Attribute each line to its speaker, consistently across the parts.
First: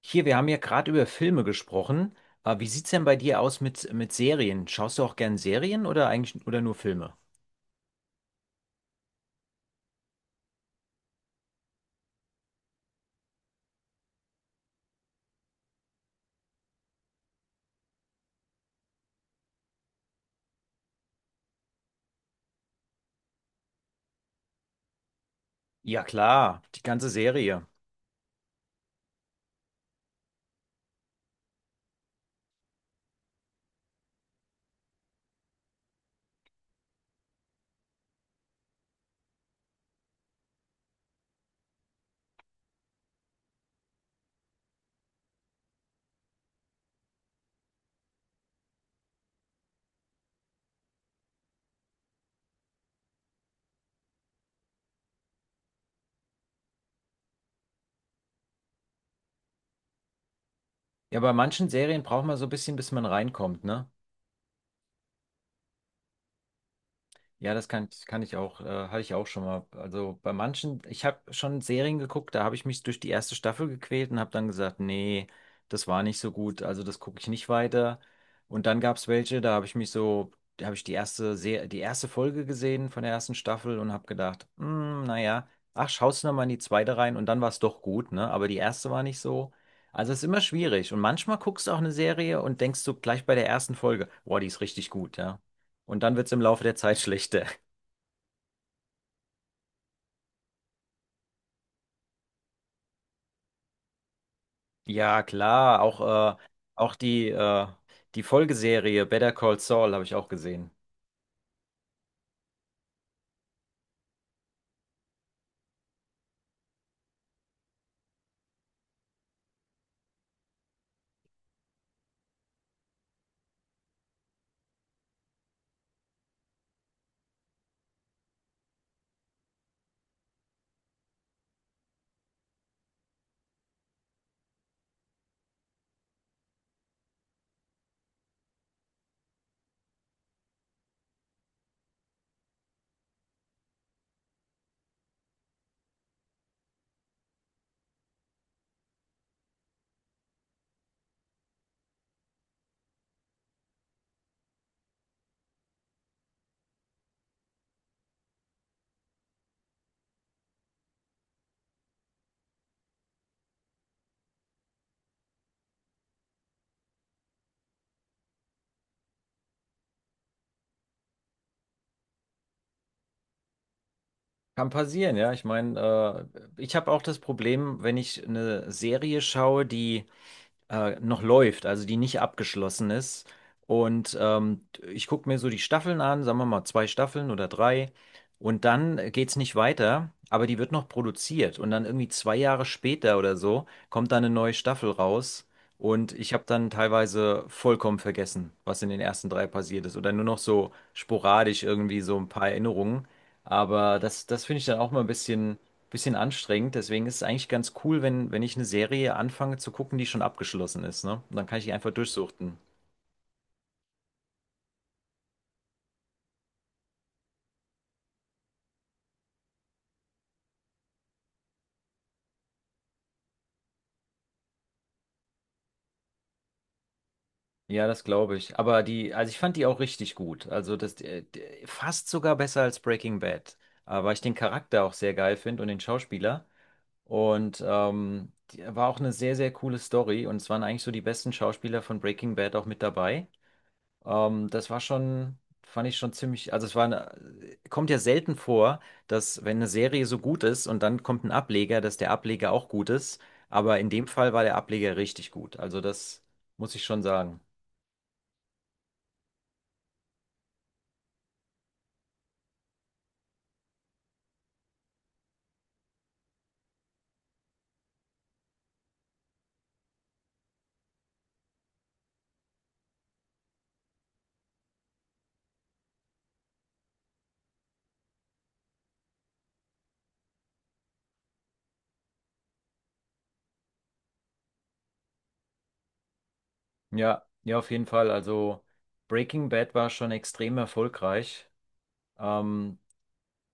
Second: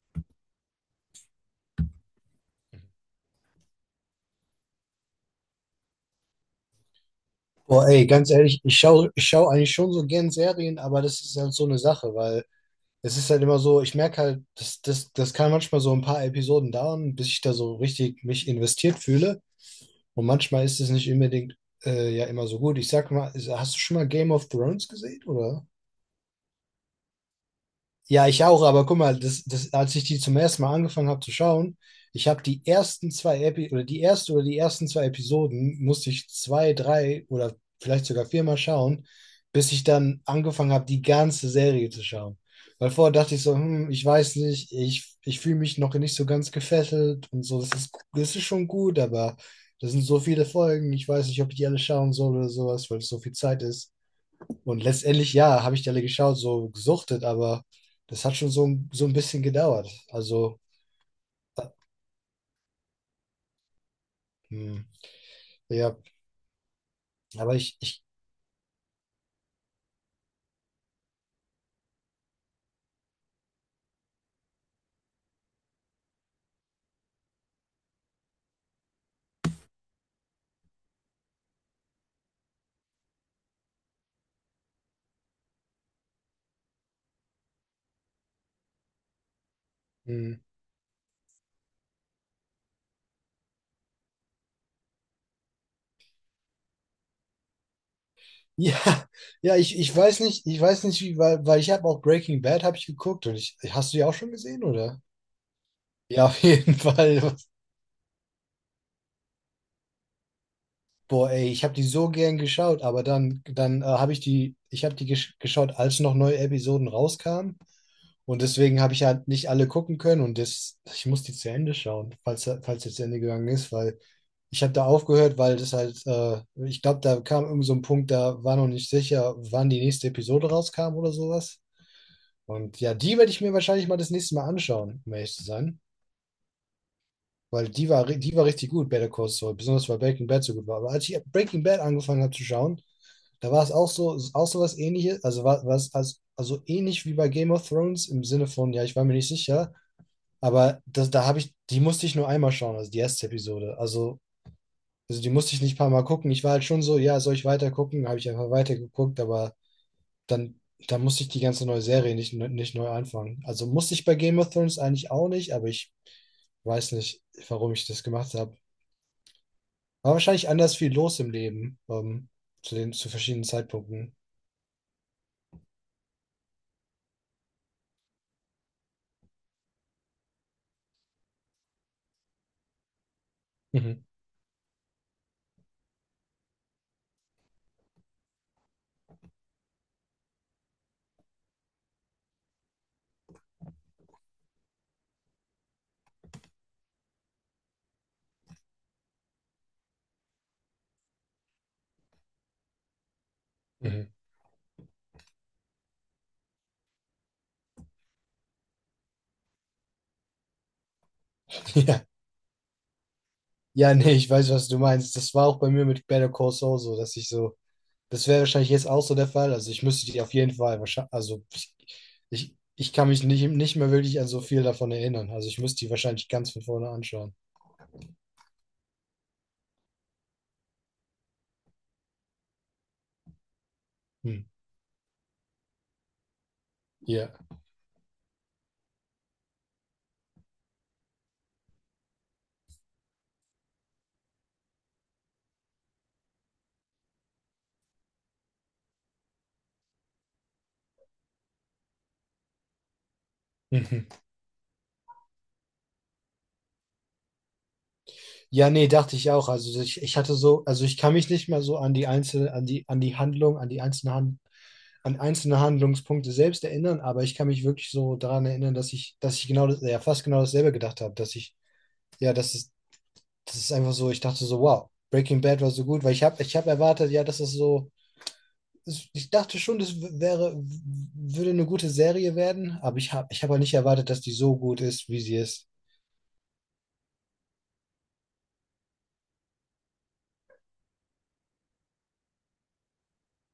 Speaker 1: Hier, wir haben ja gerade über Filme gesprochen. Wie sieht's denn bei dir aus mit Serien? Schaust du auch gern Serien oder eigentlich oder nur Filme?
Speaker 2: Boah, ey, ganz ehrlich, ich schau eigentlich schon so gern Serien, aber das ist halt so eine Sache, weil es ist halt immer so, ich merke halt, das kann manchmal so ein paar Episoden dauern, bis ich da so richtig mich investiert fühle. Und manchmal ist es nicht unbedingt ja immer so gut. Ich sag mal, hast du schon mal Game of Thrones gesehen, oder?
Speaker 1: Ja, klar, die ganze Serie.
Speaker 2: Ja, ich auch, aber guck mal, das, als ich die zum ersten Mal angefangen habe zu schauen, ich habe die ersten zwei Epi oder die erste oder die ersten zwei Episoden musste ich zwei, drei oder vielleicht sogar viermal schauen, bis ich dann angefangen habe, die ganze Serie zu schauen. Weil vorher dachte ich so, hm, ich weiß nicht, ich fühle mich noch nicht so ganz gefesselt und so, das ist schon gut, aber das sind so viele Folgen, ich weiß nicht, ob ich die alle schauen soll oder sowas, weil es so viel Zeit ist. Und letztendlich, ja, habe ich die alle geschaut, so gesuchtet, aber das hat schon so, so ein bisschen gedauert. Also,
Speaker 1: Ja, bei manchen Serien braucht man so ein bisschen, bis man reinkommt, ne?
Speaker 2: hm, ja,
Speaker 1: Ja,
Speaker 2: aber
Speaker 1: das kann ich auch, hatte ich auch schon mal. Also bei manchen, ich habe schon Serien geguckt, da habe ich mich durch die erste Staffel gequält und habe dann gesagt, nee, das war nicht so gut, also das gucke ich nicht weiter. Und dann gab es welche, da habe ich mich so, da habe ich die erste Se die erste Folge gesehen von der ersten Staffel und habe gedacht, naja, ach, schaust du noch mal in die zweite rein und dann war es doch gut, ne? Aber die erste war nicht so. Also es ist
Speaker 2: hm,
Speaker 1: immer schwierig. Und manchmal guckst du auch eine Serie und denkst du gleich bei der ersten Folge, boah, die ist richtig gut, ja. Und dann wird es im Laufe der Zeit schlechter.
Speaker 2: ja, ja, ich weiß nicht, ich weiß nicht, wie, weil, weil ich habe auch Breaking Bad habe ich geguckt und ich, hast du die auch schon gesehen, oder?
Speaker 1: Ja, klar,
Speaker 2: Ja,
Speaker 1: auch,
Speaker 2: auf jeden
Speaker 1: auch
Speaker 2: Fall.
Speaker 1: die Folgeserie Better Call Saul habe ich auch gesehen.
Speaker 2: Boah, ey, ich habe die so gern geschaut, aber dann habe ich die, ich habe die geschaut, als noch neue Episoden rauskamen. Und deswegen habe ich halt nicht alle gucken können und das, ich muss die zu Ende schauen, falls jetzt zu Ende gegangen ist, weil ich habe da aufgehört, weil das halt, ich glaube, da kam irgend so ein Punkt, da war noch nicht sicher, wann die nächste Episode rauskam oder sowas. Und ja, die werde ich mir wahrscheinlich mal das nächste Mal anschauen, um ehrlich zu sein. Weil die war, die war richtig gut, Better Call Saul, besonders weil Breaking Bad so gut war. Aber als ich Breaking Bad angefangen habe zu schauen, da war es auch so was Ähnliches, war es also ähnlich wie bei Game of Thrones im Sinne von, ja, ich war mir nicht sicher, aber das, die musste ich nur einmal schauen, also die erste Episode. Also die musste ich nicht ein paar Mal gucken. Ich war halt schon so, ja, soll ich weiter gucken? Habe ich einfach weitergeguckt, aber dann, dann musste ich die ganze neue Serie nicht neu anfangen. Also musste ich bei Game of Thrones eigentlich auch nicht, aber ich weiß nicht, warum ich das gemacht habe. War wahrscheinlich anders viel los im Leben, zu zu verschiedenen Zeitpunkten.
Speaker 1: Kann passieren, ja. Ich meine, ich habe auch das Problem, wenn ich eine Serie schaue, die noch läuft, also die nicht abgeschlossen ist.
Speaker 2: Mhm.
Speaker 1: Und ich gucke mir so die Staffeln an, sagen wir mal zwei Staffeln oder drei. Und dann geht es nicht weiter, aber die wird noch produziert. Und dann irgendwie zwei Jahre später oder so kommt dann eine neue Staffel raus. Und ich habe dann teilweise vollkommen vergessen, was in den ersten drei passiert ist. Oder nur noch so sporadisch irgendwie so ein paar Erinnerungen. Aber
Speaker 2: Mhm.
Speaker 1: das, das finde ich dann auch mal ein bisschen anstrengend. Deswegen ist es eigentlich ganz cool, wenn ich eine Serie anfange zu gucken, die schon abgeschlossen ist, ne? Und dann kann ich die einfach
Speaker 2: Ja.
Speaker 1: durchsuchten.
Speaker 2: Ja, nee, ich weiß, was du meinst. Das war auch bei mir mit Better Call Saul so, dass ich so, das wäre wahrscheinlich jetzt auch so der Fall. Also ich müsste die auf jeden Fall wahrscheinlich, also ich, ich kann mich nicht mehr wirklich an so viel davon erinnern. Also ich müsste die wahrscheinlich ganz von vorne anschauen.
Speaker 1: Ja, das glaube ich. Aber die, also ich fand die auch richtig gut. Also fast sogar besser als Breaking Bad. Weil ich den
Speaker 2: Hm.
Speaker 1: Charakter auch sehr geil finde und den Schauspieler.
Speaker 2: Ja.
Speaker 1: Und war auch eine sehr, sehr coole Story. Und es waren eigentlich so die besten Schauspieler von Breaking Bad auch mit dabei. Das war schon, fand ich schon ziemlich, also es war eine, kommt ja selten vor, dass wenn eine Serie so gut ist und dann kommt ein Ableger, dass der Ableger auch gut ist. Aber in dem Fall war der Ableger richtig gut. Also das muss ich schon sagen.
Speaker 2: Ja, nee, dachte ich auch. Also ich hatte so, also ich kann mich nicht mehr so an die einzelne, an die Handlung, an einzelne Handlungspunkte selbst erinnern, aber ich kann mich wirklich so daran erinnern, dass ich genau das, ja, fast genau dasselbe gedacht habe, ja, das ist einfach so, ich dachte so, wow, Breaking Bad war so gut, weil ich habe erwartet, ja, dass es so, ich dachte schon, das w- wäre, w- würde eine gute Serie werden, aber ich habe halt nicht erwartet, dass die so gut ist, wie sie ist.
Speaker 1: Ja, ja, auf jeden Fall. Also Breaking Bad war schon extrem erfolgreich. Ähm,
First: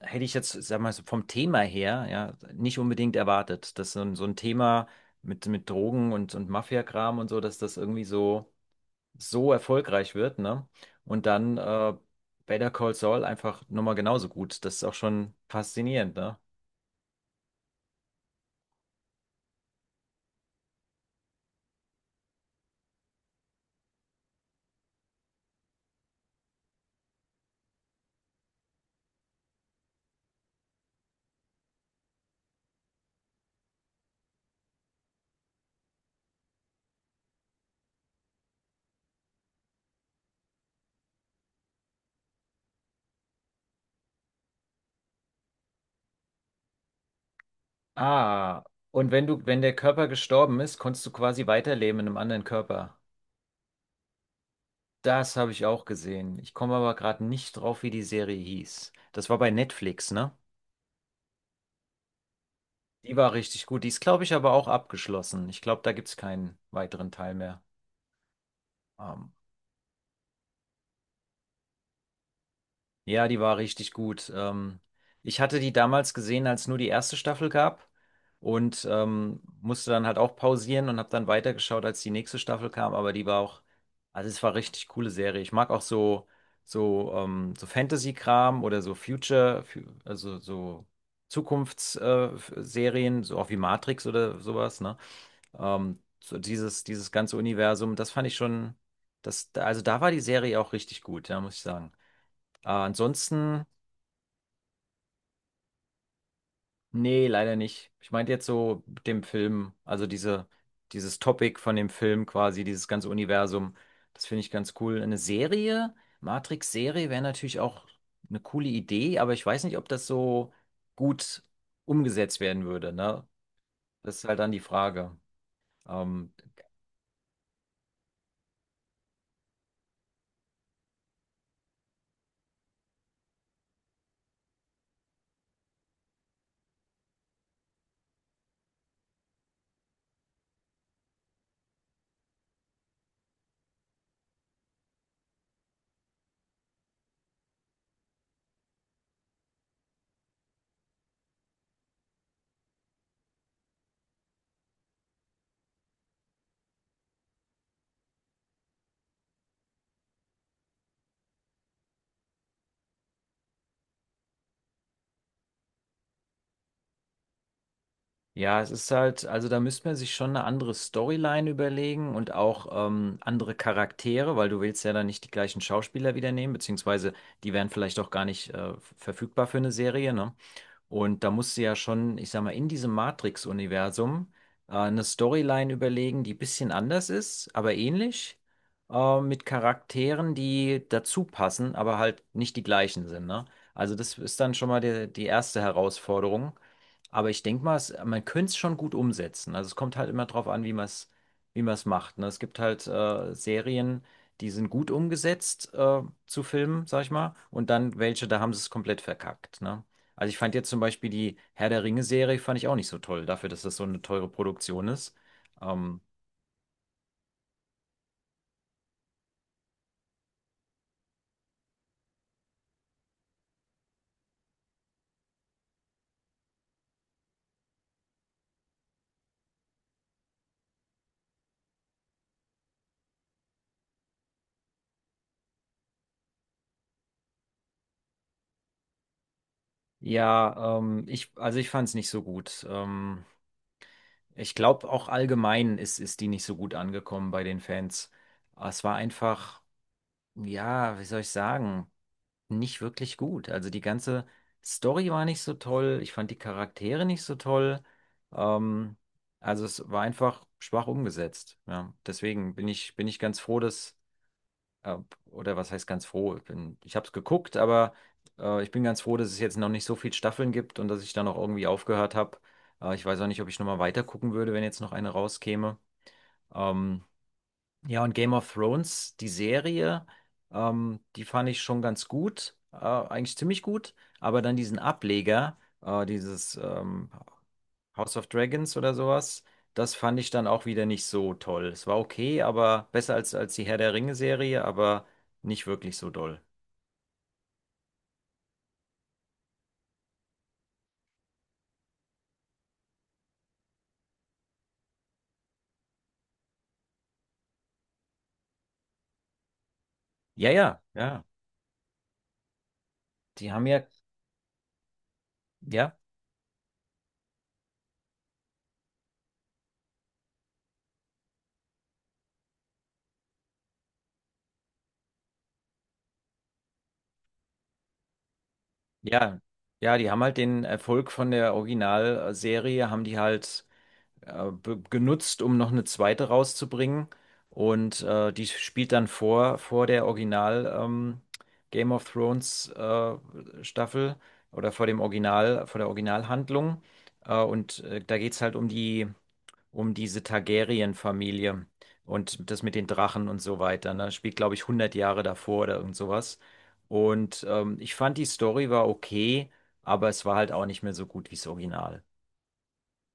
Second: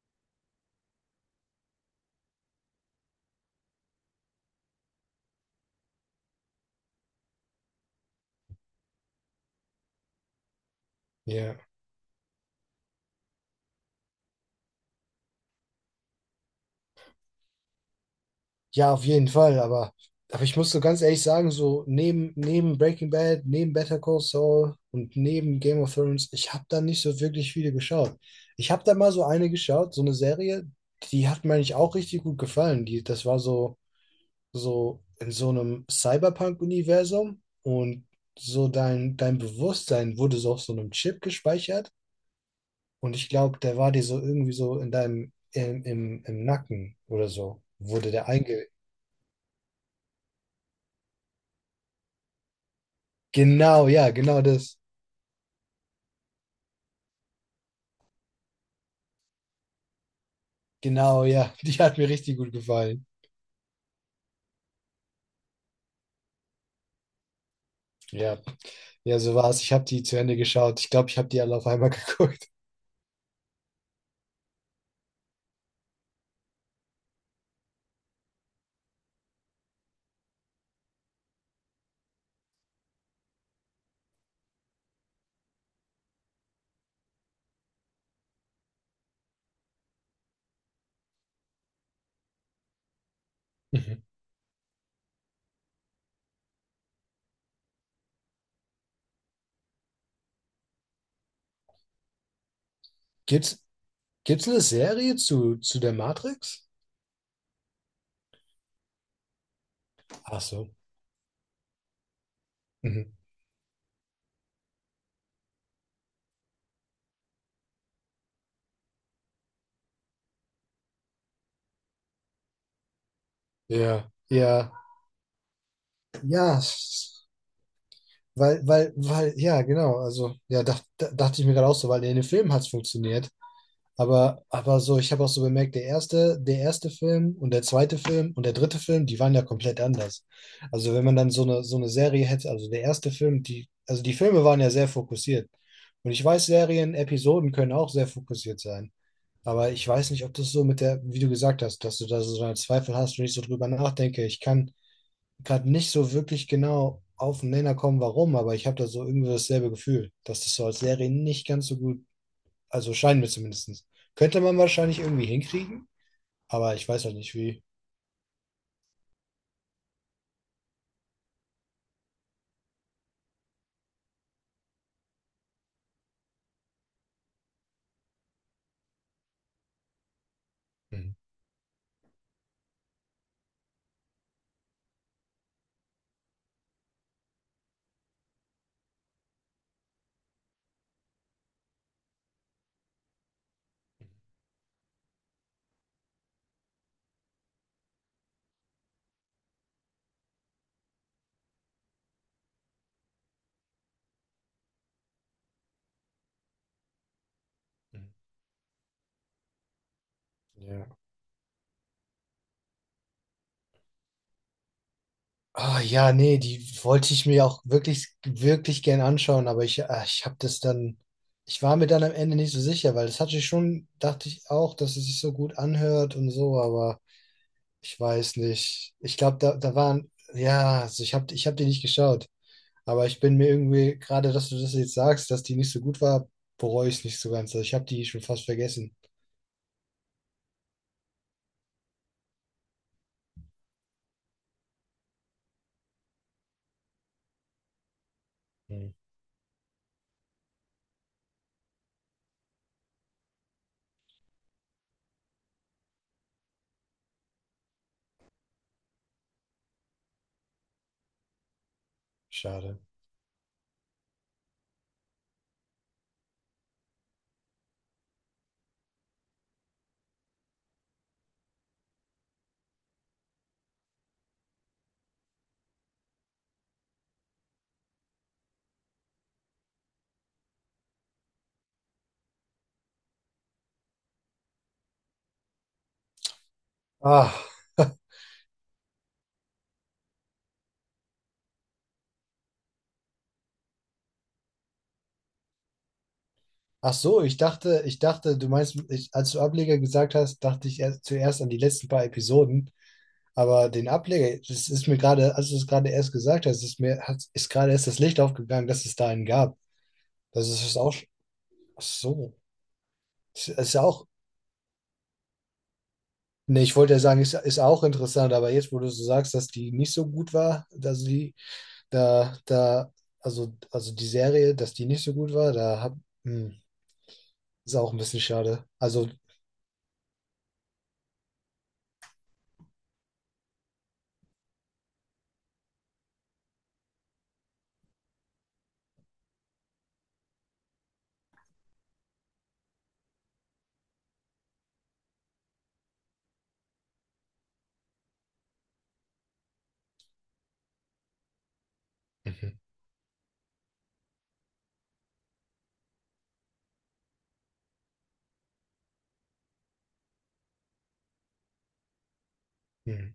Speaker 1: Hätte ich jetzt, sag mal, so vom Thema her, ja, nicht unbedingt erwartet, dass so ein Thema mit Drogen und Mafia-Kram und so, dass das irgendwie so erfolgreich wird, ne? Und dann
Speaker 2: Ja.
Speaker 1: Better Call Saul einfach nochmal genauso gut. Das ist auch schon faszinierend, ne?
Speaker 2: Ja, auf jeden Fall, aber ich muss so ganz ehrlich sagen, so neben, neben Breaking Bad, neben Better Call Saul und neben Game of Thrones, ich habe da nicht so wirklich viele geschaut. Ich habe da mal so eine geschaut, so eine Serie, die hat mir eigentlich auch richtig gut gefallen. Die, das war so, so in so einem Cyberpunk-Universum und so dein, dein Bewusstsein wurde so auf so einem Chip gespeichert und ich glaube, der war dir so irgendwie so in deinem, im Nacken oder so, wurde der
Speaker 1: Ah,
Speaker 2: einge
Speaker 1: und wenn du, wenn der Körper gestorben ist, konntest du quasi weiterleben in einem anderen Körper.
Speaker 2: Genau, ja, genau das.
Speaker 1: Das habe ich auch gesehen. Ich komme aber gerade nicht drauf, wie die Serie hieß. Das war bei Netflix, ne?
Speaker 2: Genau, ja. Die hat mir richtig gut gefallen.
Speaker 1: Die war richtig gut. Die ist, glaube ich, aber auch abgeschlossen. Ich glaube, da gibt es keinen weiteren Teil mehr.
Speaker 2: Ja, ja,
Speaker 1: Ähm,
Speaker 2: so war's. Ich habe die zu Ende geschaut. Ich glaube, ich habe die alle auf einmal geguckt.
Speaker 1: Ja, die war richtig gut. Ich hatte die damals gesehen, als nur die erste Staffel gab und musste dann halt auch pausieren und habe dann weitergeschaut, als die nächste Staffel kam. Aber die war auch, also es war richtig coole Serie. Ich mag auch so so Fantasy-Kram oder so also so Zukunftsserien, so auch wie
Speaker 2: Mhm.
Speaker 1: Matrix oder sowas. Ne, so dieses ganze Universum, das fand ich schon, das also da war die Serie auch richtig gut, ja, muss ich sagen.
Speaker 2: Gibt's,
Speaker 1: Ansonsten
Speaker 2: gibt's eine Serie zu der Matrix?
Speaker 1: nee, leider nicht. Ich meinte jetzt so mit dem Film,
Speaker 2: Ach so.
Speaker 1: dieses Topic von dem Film quasi, dieses ganze
Speaker 2: Mhm.
Speaker 1: Universum. Das finde ich ganz cool. Matrix-Serie wäre natürlich auch eine coole Idee, aber ich weiß nicht, ob das so gut umgesetzt werden würde, ne?
Speaker 2: Ja,
Speaker 1: Das ist halt dann die
Speaker 2: ja,
Speaker 1: Frage. Ähm,
Speaker 2: ja. Weil, weil, ja, genau. Also, ja, dachte ich mir gerade auch so, weil in den Filmen hat's funktioniert. Aber so, ich habe auch so bemerkt, der erste Film und der zweite Film und der dritte Film, die waren ja komplett anders. Also wenn man dann so eine Serie hätte, also der erste Film, die, also die Filme waren ja sehr fokussiert. Und ich weiß, Serien, Episoden können auch sehr fokussiert sein. Aber ich weiß nicht, ob das so mit der, wie du gesagt hast, dass du da so einen Zweifel hast und ich so drüber nachdenke. Ich kann gerade nicht so wirklich genau auf den Nenner kommen, warum, aber ich habe da so irgendwie dasselbe Gefühl, dass das so als Serie nicht ganz so gut also scheinen wir zumindest. Könnte man wahrscheinlich irgendwie hinkriegen, aber ich weiß halt nicht wie.
Speaker 1: Ja, es ist halt, also da müsste man sich schon eine andere Storyline überlegen und auch andere Charaktere, weil du willst ja dann nicht die gleichen Schauspieler wieder nehmen, beziehungsweise die wären vielleicht auch gar nicht verfügbar für eine Serie, ne?
Speaker 2: Mhm.
Speaker 1: Und da musst du ja schon, ich sag mal, in diesem Matrix-Universum eine Storyline überlegen, die ein bisschen anders ist, aber ähnlich, mit Charakteren, die dazu passen, aber halt nicht die gleichen sind, ne? Also das ist dann schon mal die erste Herausforderung. Aber ich denke mal, man könnte es schon gut umsetzen. Also es kommt halt immer drauf an, wie man es macht. Ne? Es gibt halt Serien, die sind gut umgesetzt zu Filmen, sag ich mal, und dann
Speaker 2: Mhm.
Speaker 1: welche, da haben sie es komplett verkackt. Ne? Also ich fand jetzt zum
Speaker 2: Ja.
Speaker 1: Beispiel die Herr der Ringe-Serie, fand ich auch nicht so toll, dafür, dass das so eine teure Produktion ist.
Speaker 2: Ah,
Speaker 1: Ähm,
Speaker 2: ja, nee, die wollte ich mir auch wirklich, wirklich gern anschauen, aber ich, ah, ich habe das dann, ich war mir dann am Ende nicht so sicher, weil das hatte ich schon, dachte ich auch, dass es sich so gut anhört und so, aber ich weiß nicht. Ich glaube, da waren, ja, also ich hab die nicht geschaut, aber ich bin mir irgendwie, gerade dass du das jetzt sagst, dass die nicht so gut war, bereue ich es nicht so ganz. Also ich habe die schon fast vergessen.
Speaker 1: also ich fand es nicht so gut. Ich glaube, auch allgemein ist die nicht so gut angekommen bei den Fans. Es war einfach, ja, wie soll ich sagen? Nicht wirklich gut. Also die ganze Story war nicht so toll, ich fand die Charaktere nicht so toll. Ähm, also es war einfach schwach umgesetzt. Ja. Deswegen
Speaker 2: Schade.
Speaker 1: bin ich ganz froh, dass, äh, oder was heißt ganz froh? Ich habe es geguckt, aber ich bin ganz froh, dass es jetzt noch nicht so viele Staffeln gibt und dass ich da noch irgendwie aufgehört habe. Ich weiß auch nicht, ob ich nochmal weiter gucken würde, wenn jetzt noch eine rauskäme. Ähm, ja, und Game of Thrones, die Serie, die fand ich schon ganz gut, eigentlich ziemlich gut, aber dann diesen Ableger, dieses
Speaker 2: Ah.
Speaker 1: House of Dragons oder sowas, das fand ich dann auch wieder nicht so toll. Es war okay, aber besser als die Herr der Ringe-Serie, aber nicht wirklich so doll.
Speaker 2: Ach so, ich dachte, du meinst, ich, als du Ableger gesagt hast, dachte ich erst, zuerst an die letzten paar Episoden. Aber den Ableger, das ist mir gerade, als du es gerade erst gesagt hast, ist mir, hat, ist gerade erst das Licht aufgegangen, dass es da einen gab. Das
Speaker 1: Ja,
Speaker 2: ist es
Speaker 1: ja,
Speaker 2: auch.
Speaker 1: ja.
Speaker 2: Ach so. Ist,
Speaker 1: Die haben
Speaker 2: ist ja
Speaker 1: ja,
Speaker 2: auch.
Speaker 1: ja,
Speaker 2: Nee, ich wollte ja sagen, ist auch interessant, aber jetzt, wo du so sagst, dass die nicht so gut war, dass die, da, da, also die Serie, dass die nicht so gut war, hm, ist auch ein bisschen schade. Also,
Speaker 1: ja, ja, die haben halt den Erfolg von der Originalserie, haben die halt genutzt, um noch eine zweite rauszubringen. Und die spielt dann vor der Original Game of Thrones Staffel oder vor dem Original, vor der Originalhandlung. Und da geht es halt um um diese Targaryen-Familie und
Speaker 2: mhm.
Speaker 1: das mit den Drachen und so weiter. Ne? Spielt, glaube ich, 100 Jahre davor oder irgend sowas. Und ich fand, die Story war okay, aber es war halt auch nicht mehr so gut wie das Original.
Speaker 2: mhm.